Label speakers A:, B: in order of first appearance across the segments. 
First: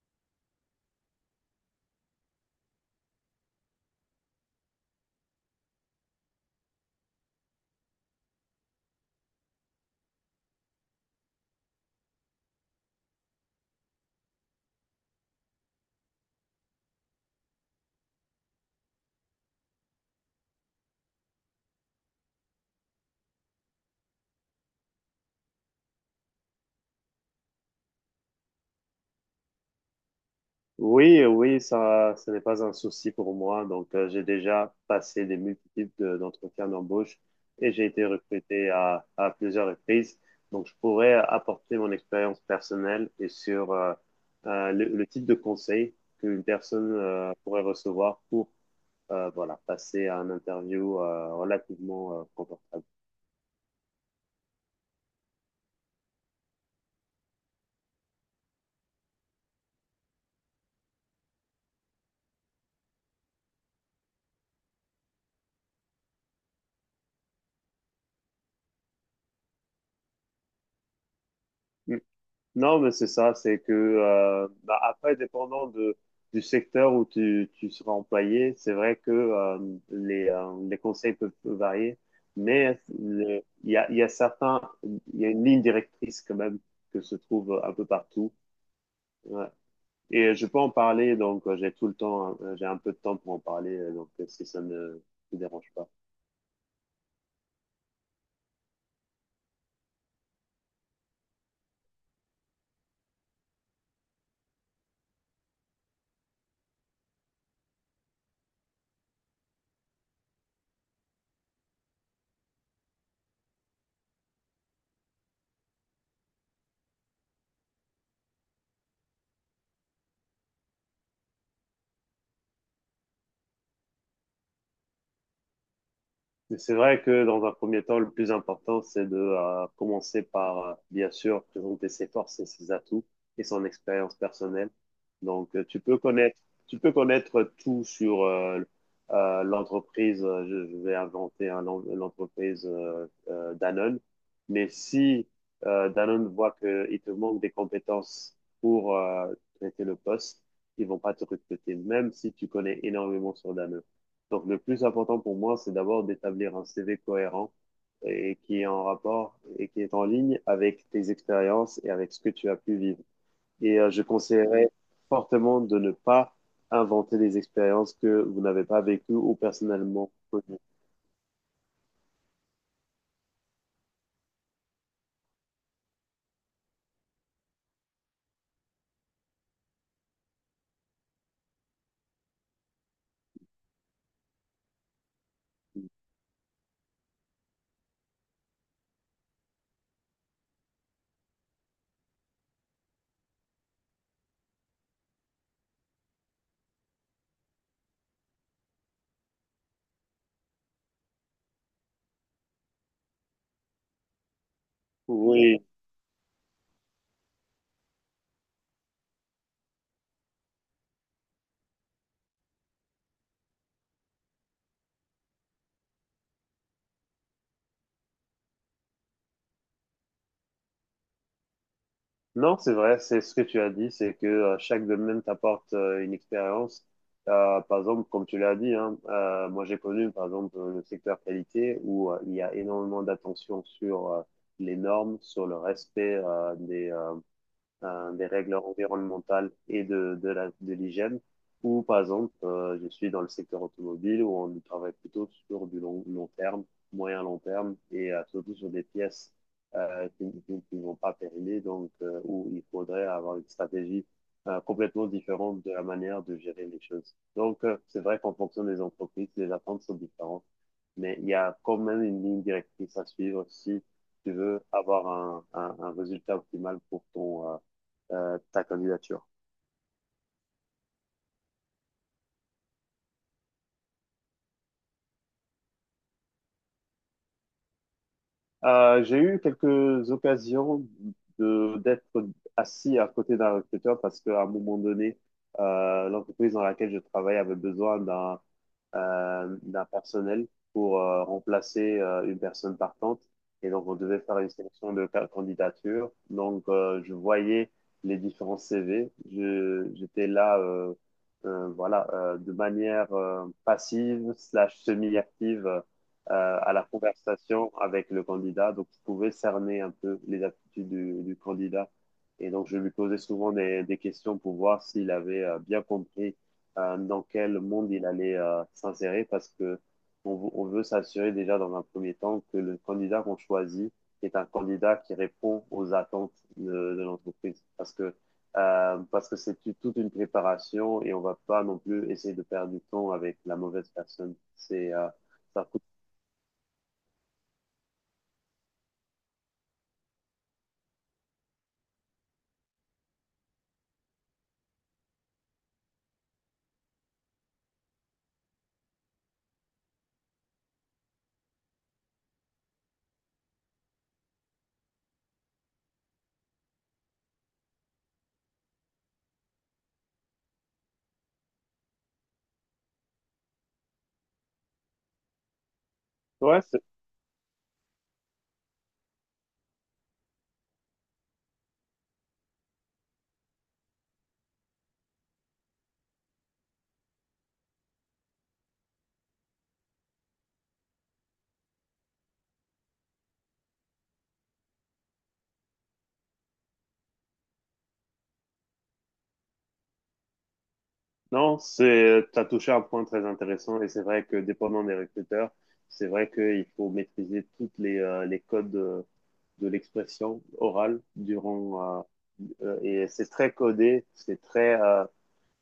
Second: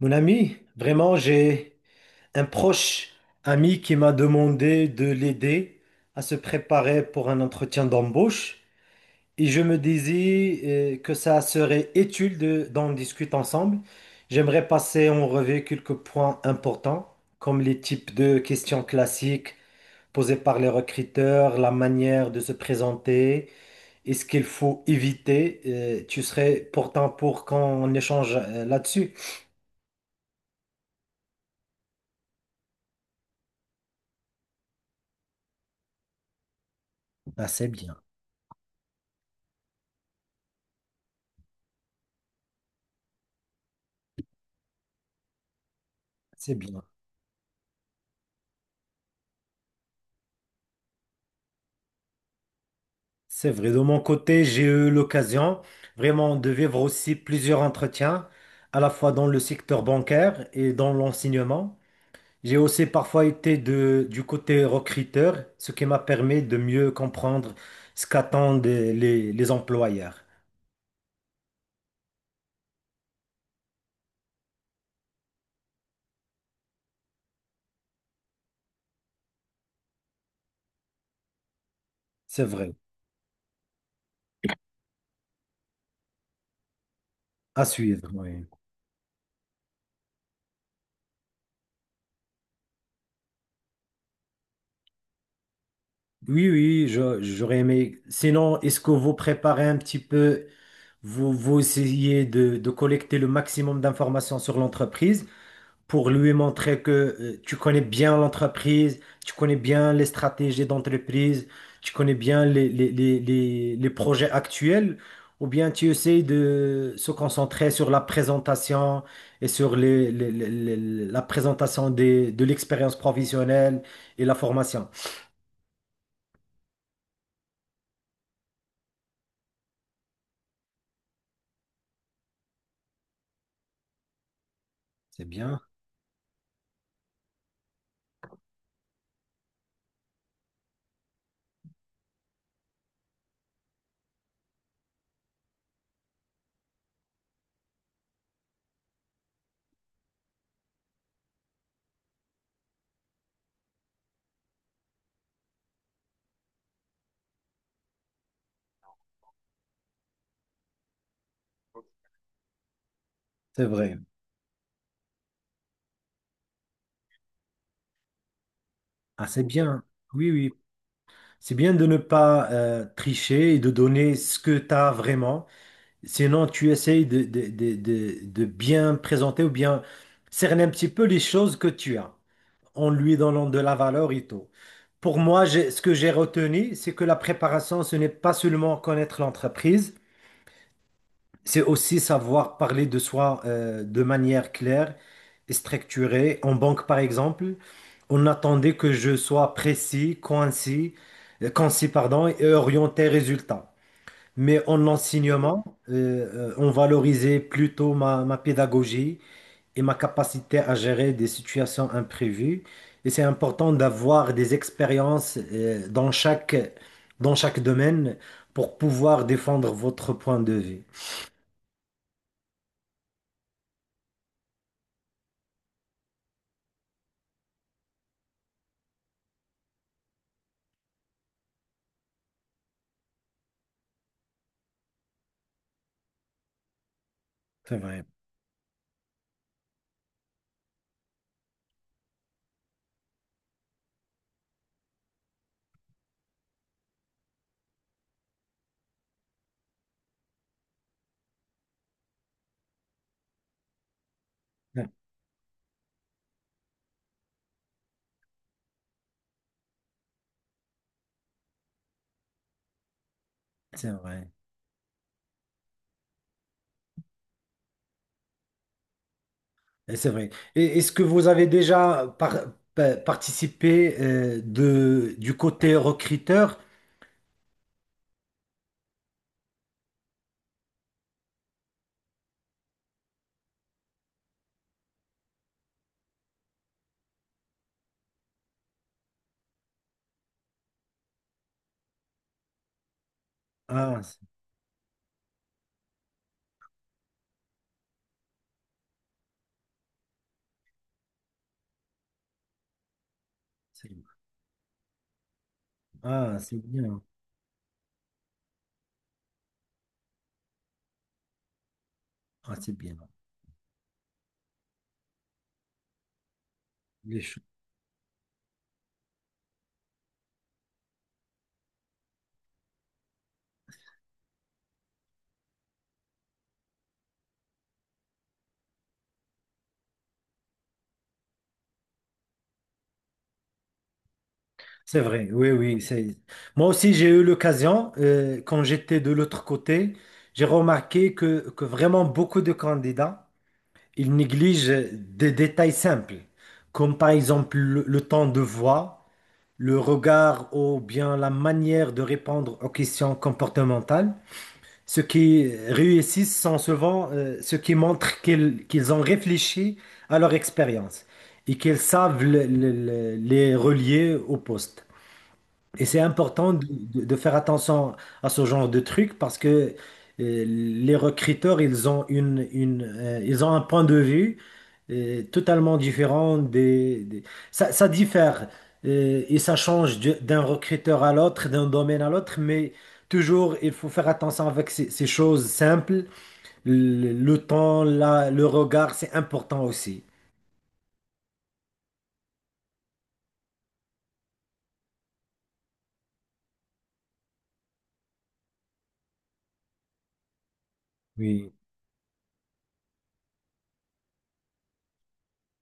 A: Mon ami, vraiment, j'ai un proche ami qui m'a demandé de l'aider à se préparer pour un entretien d'embauche et je me disais que ça serait utile d'en discuter ensemble. J'aimerais passer en revue quelques points importants comme les types de questions classiques posées par les recruteurs, la manière de se présenter et ce qu'il faut éviter. Tu serais pourtant pour qu'on échange là-dessus?
B: Oui, oui, ça, ce n'est pas un souci pour moi. Donc, j'ai déjà passé des multiples d'entretiens d'embauche
A: Ah, c'est
B: et j'ai
A: bien,
B: été recruté à plusieurs reprises. Donc, je pourrais apporter mon expérience personnelle et sur le type de conseil qu'une
A: c'est bien.
B: personne pourrait recevoir pour voilà, passer à un interview relativement confortable.
A: C'est vrai, de mon côté, j'ai eu l'occasion vraiment de vivre aussi plusieurs entretiens, à la fois dans le secteur bancaire et dans l'enseignement. J'ai aussi parfois été du côté recruteur, ce qui m'a permis de mieux comprendre ce qu'attendent les employeurs.
B: Hmm. Non, mais c'est ça, c'est que bah, après, dépendant de, du secteur où tu seras employé, c'est vrai que les conseils peuvent varier,
A: C'est vrai,
B: mais il y a une ligne directrice quand même que se trouve
A: à
B: un peu
A: suivre,
B: partout.
A: oui.
B: Ouais. Et je peux en parler, donc j'ai un peu de temps pour en parler, si ça ne te dérange pas.
A: Oui, oui, j'aurais aimé. Sinon, est-ce que vous préparez un petit peu, vous, vous essayez de collecter le maximum d'informations sur l'entreprise, pour lui montrer que tu connais bien l'entreprise, tu connais bien les stratégies d'entreprise, tu connais bien les projets actuels, ou bien tu essayes de se concentrer sur la présentation et sur la présentation de l'expérience professionnelle et la formation.
B: Mais c'est vrai que dans un premier temps, le plus important, c'est de commencer par, bien sûr, présenter ses forces et ses atouts et son expérience personnelle.
A: C'est
B: Donc,
A: bien,
B: tu peux connaître tout sur l'entreprise. Je vais inventer hein, l'entreprise Danone. Mais si Danone voit qu'il te manque des compétences pour traiter le poste, ils vont pas te recruter, même si tu connais énormément sur Danone. Donc, le plus important pour moi, c'est d'abord d'établir un CV cohérent et qui est en rapport et qui est en ligne avec tes expériences et avec ce que tu as pu vivre.
A: c'est
B: Et
A: vrai.
B: je conseillerais fortement de ne pas inventer des expériences que vous n'avez pas vécues
A: Ah,
B: ou
A: c'est bien.
B: personnellement
A: Oui, oui.
B: connues.
A: C'est bien de ne pas tricher et de donner ce que tu as vraiment. Sinon, tu essayes de bien présenter ou bien cerner un petit peu les choses que tu as en lui donnant de la valeur et tout. Pour moi, ce que j'ai retenu, c'est que la préparation, ce n'est pas seulement connaître l'entreprise, c'est aussi savoir parler de soi de manière claire et structurée. En banque, par exemple, on attendait que je sois précis, concis, concis, pardon, et orienté résultat. Mais en
B: Oui,
A: enseignement, on valorisait plutôt ma pédagogie et ma capacité à gérer des situations imprévues. Et c'est important d'avoir des expériences dans chaque domaine pour pouvoir défendre votre point de vue.
B: non, c'est vrai, c'est ce que tu as dit, c'est que chaque domaine t'apporte une expérience. Par exemple, comme tu l'as dit, hein, moi j'ai connu par exemple le secteur qualité où il y a énormément d'attention sur les normes, sur le respect
A: C'est vrai,
B: des règles environnementales et de l'hygiène. Ou par exemple, je suis dans le secteur automobile où on travaille plutôt sur du long, long terme, moyen long terme et surtout sur des pièces qui ne vont pas périmer, donc où il faudrait avoir une stratégie complètement différente de la manière de gérer les choses. Donc, c'est vrai qu'en fonction des entreprises, les attentes sont différentes, mais il y a quand même une ligne directrice à suivre si
A: c'est vrai.
B: tu veux avoir un résultat optimal pour ta candidature.
A: Et c'est vrai. Et est-ce que vous avez déjà participé du côté recruteur?
B: J'ai eu quelques occasions de d'être assis à côté d'un recruteur parce qu'à un moment donné, l'entreprise dans laquelle je travaille avait besoin d'un personnel pour remplacer une personne partante. Et donc, on
A: Ah,
B: devait faire une sélection de candidatures. Donc, je voyais les différents CV. J'étais là, voilà, de manière
A: c'est-
B: passive slash semi-active,
A: ah, c'est
B: à la
A: bien.
B: conversation avec le candidat. Donc, je pouvais cerner un peu les aptitudes du candidat. Et
A: Ah,
B: donc,
A: c'est
B: je lui
A: bien.
B: posais souvent des questions pour voir s'il avait bien compris
A: Les
B: dans
A: choses.
B: quel monde il allait s'insérer parce que on veut s'assurer déjà dans un premier temps que le candidat qu'on choisit est un candidat qui répond aux attentes de l'entreprise parce que c'est toute une préparation et on va pas non plus essayer de perdre du temps avec la mauvaise personne. C'est
A: C'est
B: euh,
A: vrai, oui,
B: ça
A: oui. c'est- Moi aussi, j'ai eu l'occasion, quand j'étais de l'autre côté, j'ai remarqué que vraiment beaucoup de candidats, ils négligent des détails simples, comme par exemple le temps de voix, le regard ou bien la manière de répondre aux questions comportementales. Ceux qui réussissent sont souvent ceux qui montrent qu'ils ont réfléchi à leur expérience et qu'ils savent les relier au poste. Et c'est important
B: Ouais, c'est
A: de faire attention à ce genre de truc parce que les recruteurs, ils ont ils ont un point de vue totalement différent ça, ça diffère et ça change d'un recruteur à l'autre, d'un domaine à l'autre, mais toujours, il faut faire attention avec ces choses simples. Le temps, le regard, c'est important aussi.
B: non, c'est, t'as touché un point très intéressant et c'est vrai que dépendant des recruteurs, c'est vrai qu'il faut maîtriser toutes les codes de l'expression orale
A: Oui,
B: durant, et c'est très codé, c'est très,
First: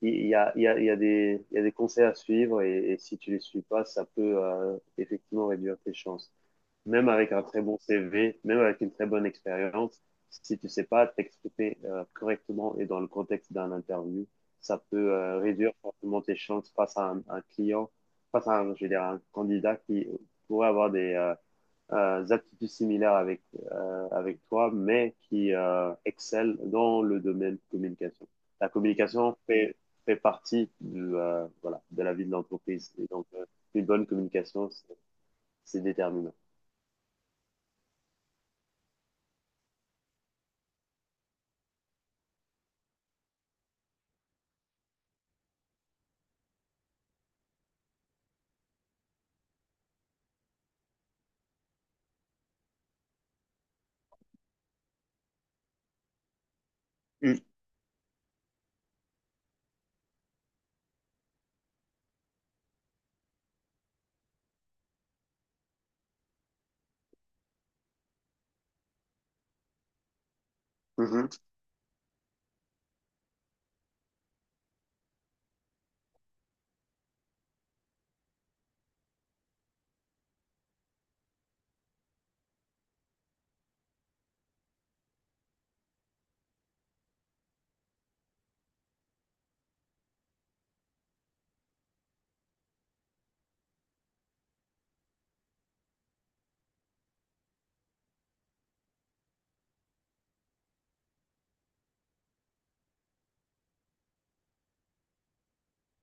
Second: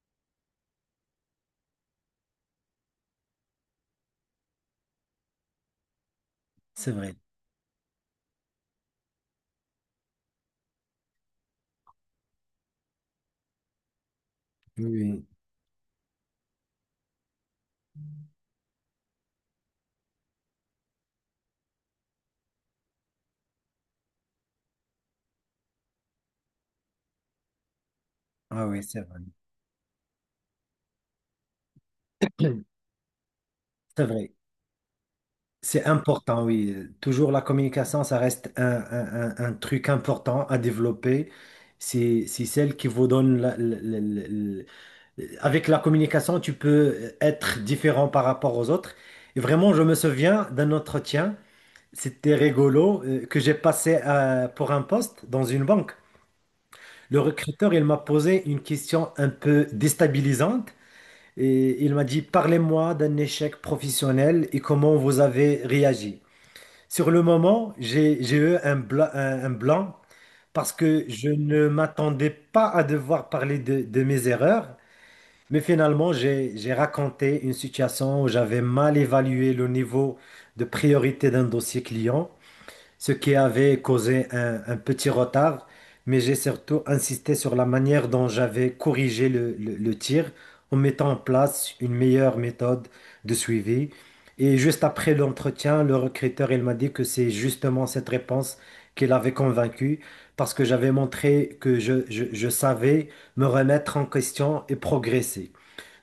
B: il y a, il y a, il y a des, il y a des conseils à suivre et si tu les suis pas, ça peut, effectivement réduire tes chances.
A: c'est
B: Même
A: vrai.
B: avec un très bon CV, même avec une très bonne expérience, si tu ne sais pas t'exprimer correctement et dans le contexte d'un interview, ça
A: Oui,
B: peut
A: oui.
B: réduire fortement tes chances face à un client, face à un, je veux dire, un candidat qui pourrait avoir des aptitudes similaires avec toi, mais qui excelle dans le domaine communication.
A: Ah
B: La
A: oui, c'est vrai.
B: communication fait partie voilà, de la vie de l'entreprise. Et donc, euh, une
A: C'est
B: bonne
A: vrai.
B: communication, c'est c'est
A: C'est
B: déterminant.
A: important, oui. Toujours la communication, ça reste un truc important à développer. C'est celle qui vous donne avec la communication, tu peux être différent par rapport aux autres. Et vraiment, je me souviens d'un entretien, c'était rigolo, que j'ai passé pour un poste dans une banque. Le
B: Mhm.
A: recruteur, il m'a posé une question un peu déstabilisante et il m'a dit, parlez-moi d'un échec professionnel et comment vous avez réagi. Sur le moment, j'ai eu un un blanc parce que
B: Mhm.
A: je ne m'attendais pas à devoir parler de mes erreurs, mais finalement, j'ai raconté une situation où j'avais mal évalué le niveau de priorité d'un dossier client, ce qui avait causé un petit retard, mais j'ai surtout insisté sur la manière dont j'avais corrigé le tir en mettant en place une meilleure méthode de suivi. Et juste après l'entretien, le recruteur, il m'a dit que c'est justement cette réponse qui l'avait convaincu parce que j'avais montré que je savais me remettre en question et progresser.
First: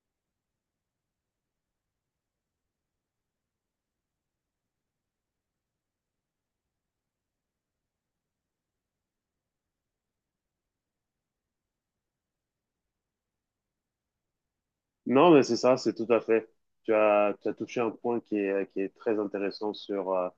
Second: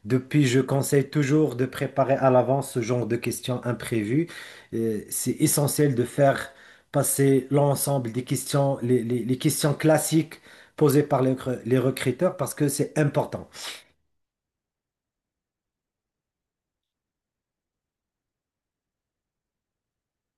A: Depuis, je conseille toujours de préparer à l'avance ce genre de questions imprévues. C'est essentiel de faire passer l'ensemble des questions, les questions classiques posées par les recruteurs parce que c'est important.
B: Non, mais c'est ça, c'est tout à fait. Tu as touché un point qui est très intéressant sur euh,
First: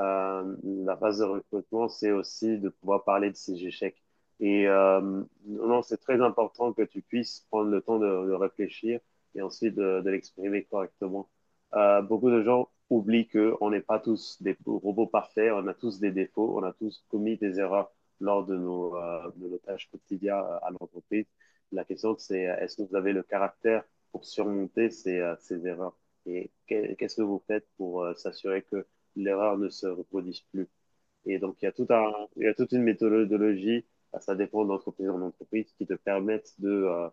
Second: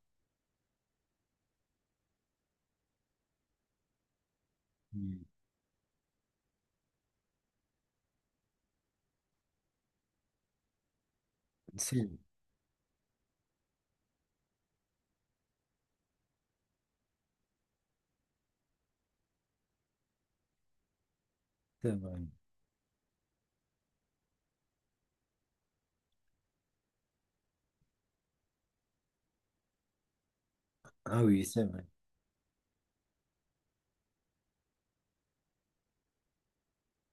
B: euh, la phase de recrutement, c'est aussi de pouvoir parler de ces échecs. Et
A: Mm.
B: non, c'est très important que tu puisses prendre le temps de réfléchir et ensuite de l'exprimer correctement.
A: C'est
B: Beaucoup de gens oublient qu'on n'est pas tous des robots parfaits, on a tous des défauts, on a tous commis des erreurs lors de de nos tâches quotidiennes à l'entreprise. La
A: c'est
B: question,
A: vrai.
B: c'est est-ce que vous avez le caractère pour surmonter ces erreurs? Et qu'est-ce que vous faites pour s'assurer que l'erreur ne se reproduise plus?
A: Ah
B: Et
A: oui,
B: donc,
A: c'est vrai.
B: il y a toute une méthodologie, bah, ça dépend d'entreprise en entreprise, qui te permettent de,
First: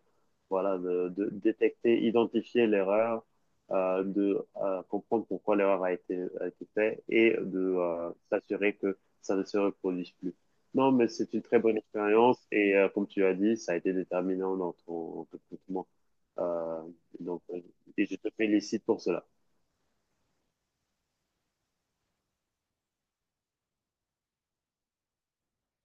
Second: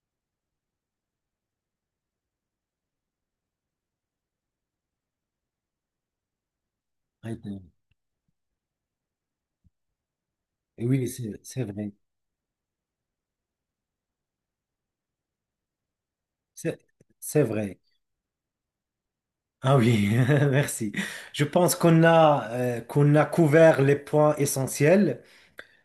B: voilà, de détecter, identifier l'erreur, de comprendre pourquoi l'erreur a été faite et
A: Ouais. c'est-
B: de s'assurer que ça ne se reproduise plus. Non,
A: Oui,
B: mais
A: c'est
B: c'est une très
A: c'est
B: bonne
A: vrai.
B: expérience et comme tu as dit, ça a été déterminant dans ton recrutement.
A: C'est
B: Euh, donc,
A: c'est
B: euh,
A: vrai.
B: et je te félicite pour cela.
A: Ah oui, merci. Je pense qu'on a, qu'on a couvert les points essentiels.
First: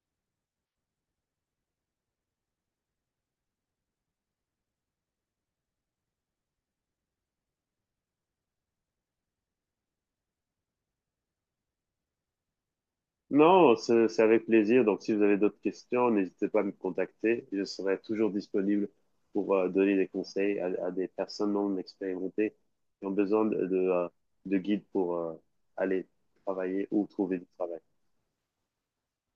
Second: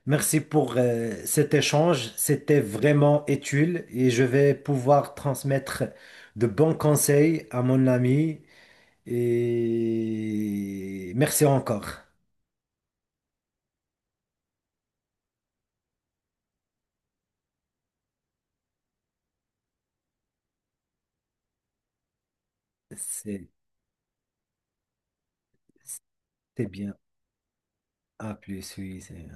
A: Merci pour cet échange. C'était vraiment utile et je vais pouvoir transmettre de bons conseils à mon ami. Et merci encore.
B: Non, c'est avec plaisir. Donc, si vous avez d'autres questions, n'hésitez pas à me contacter. Je serai toujours disponible pour donner des conseils à des personnes non expérimentées qui ont besoin
A: C'est
B: de guides pour aller
A: c'est
B: travailler
A: bien.
B: ou trouver du travail.
A: À plus, oui. c'est-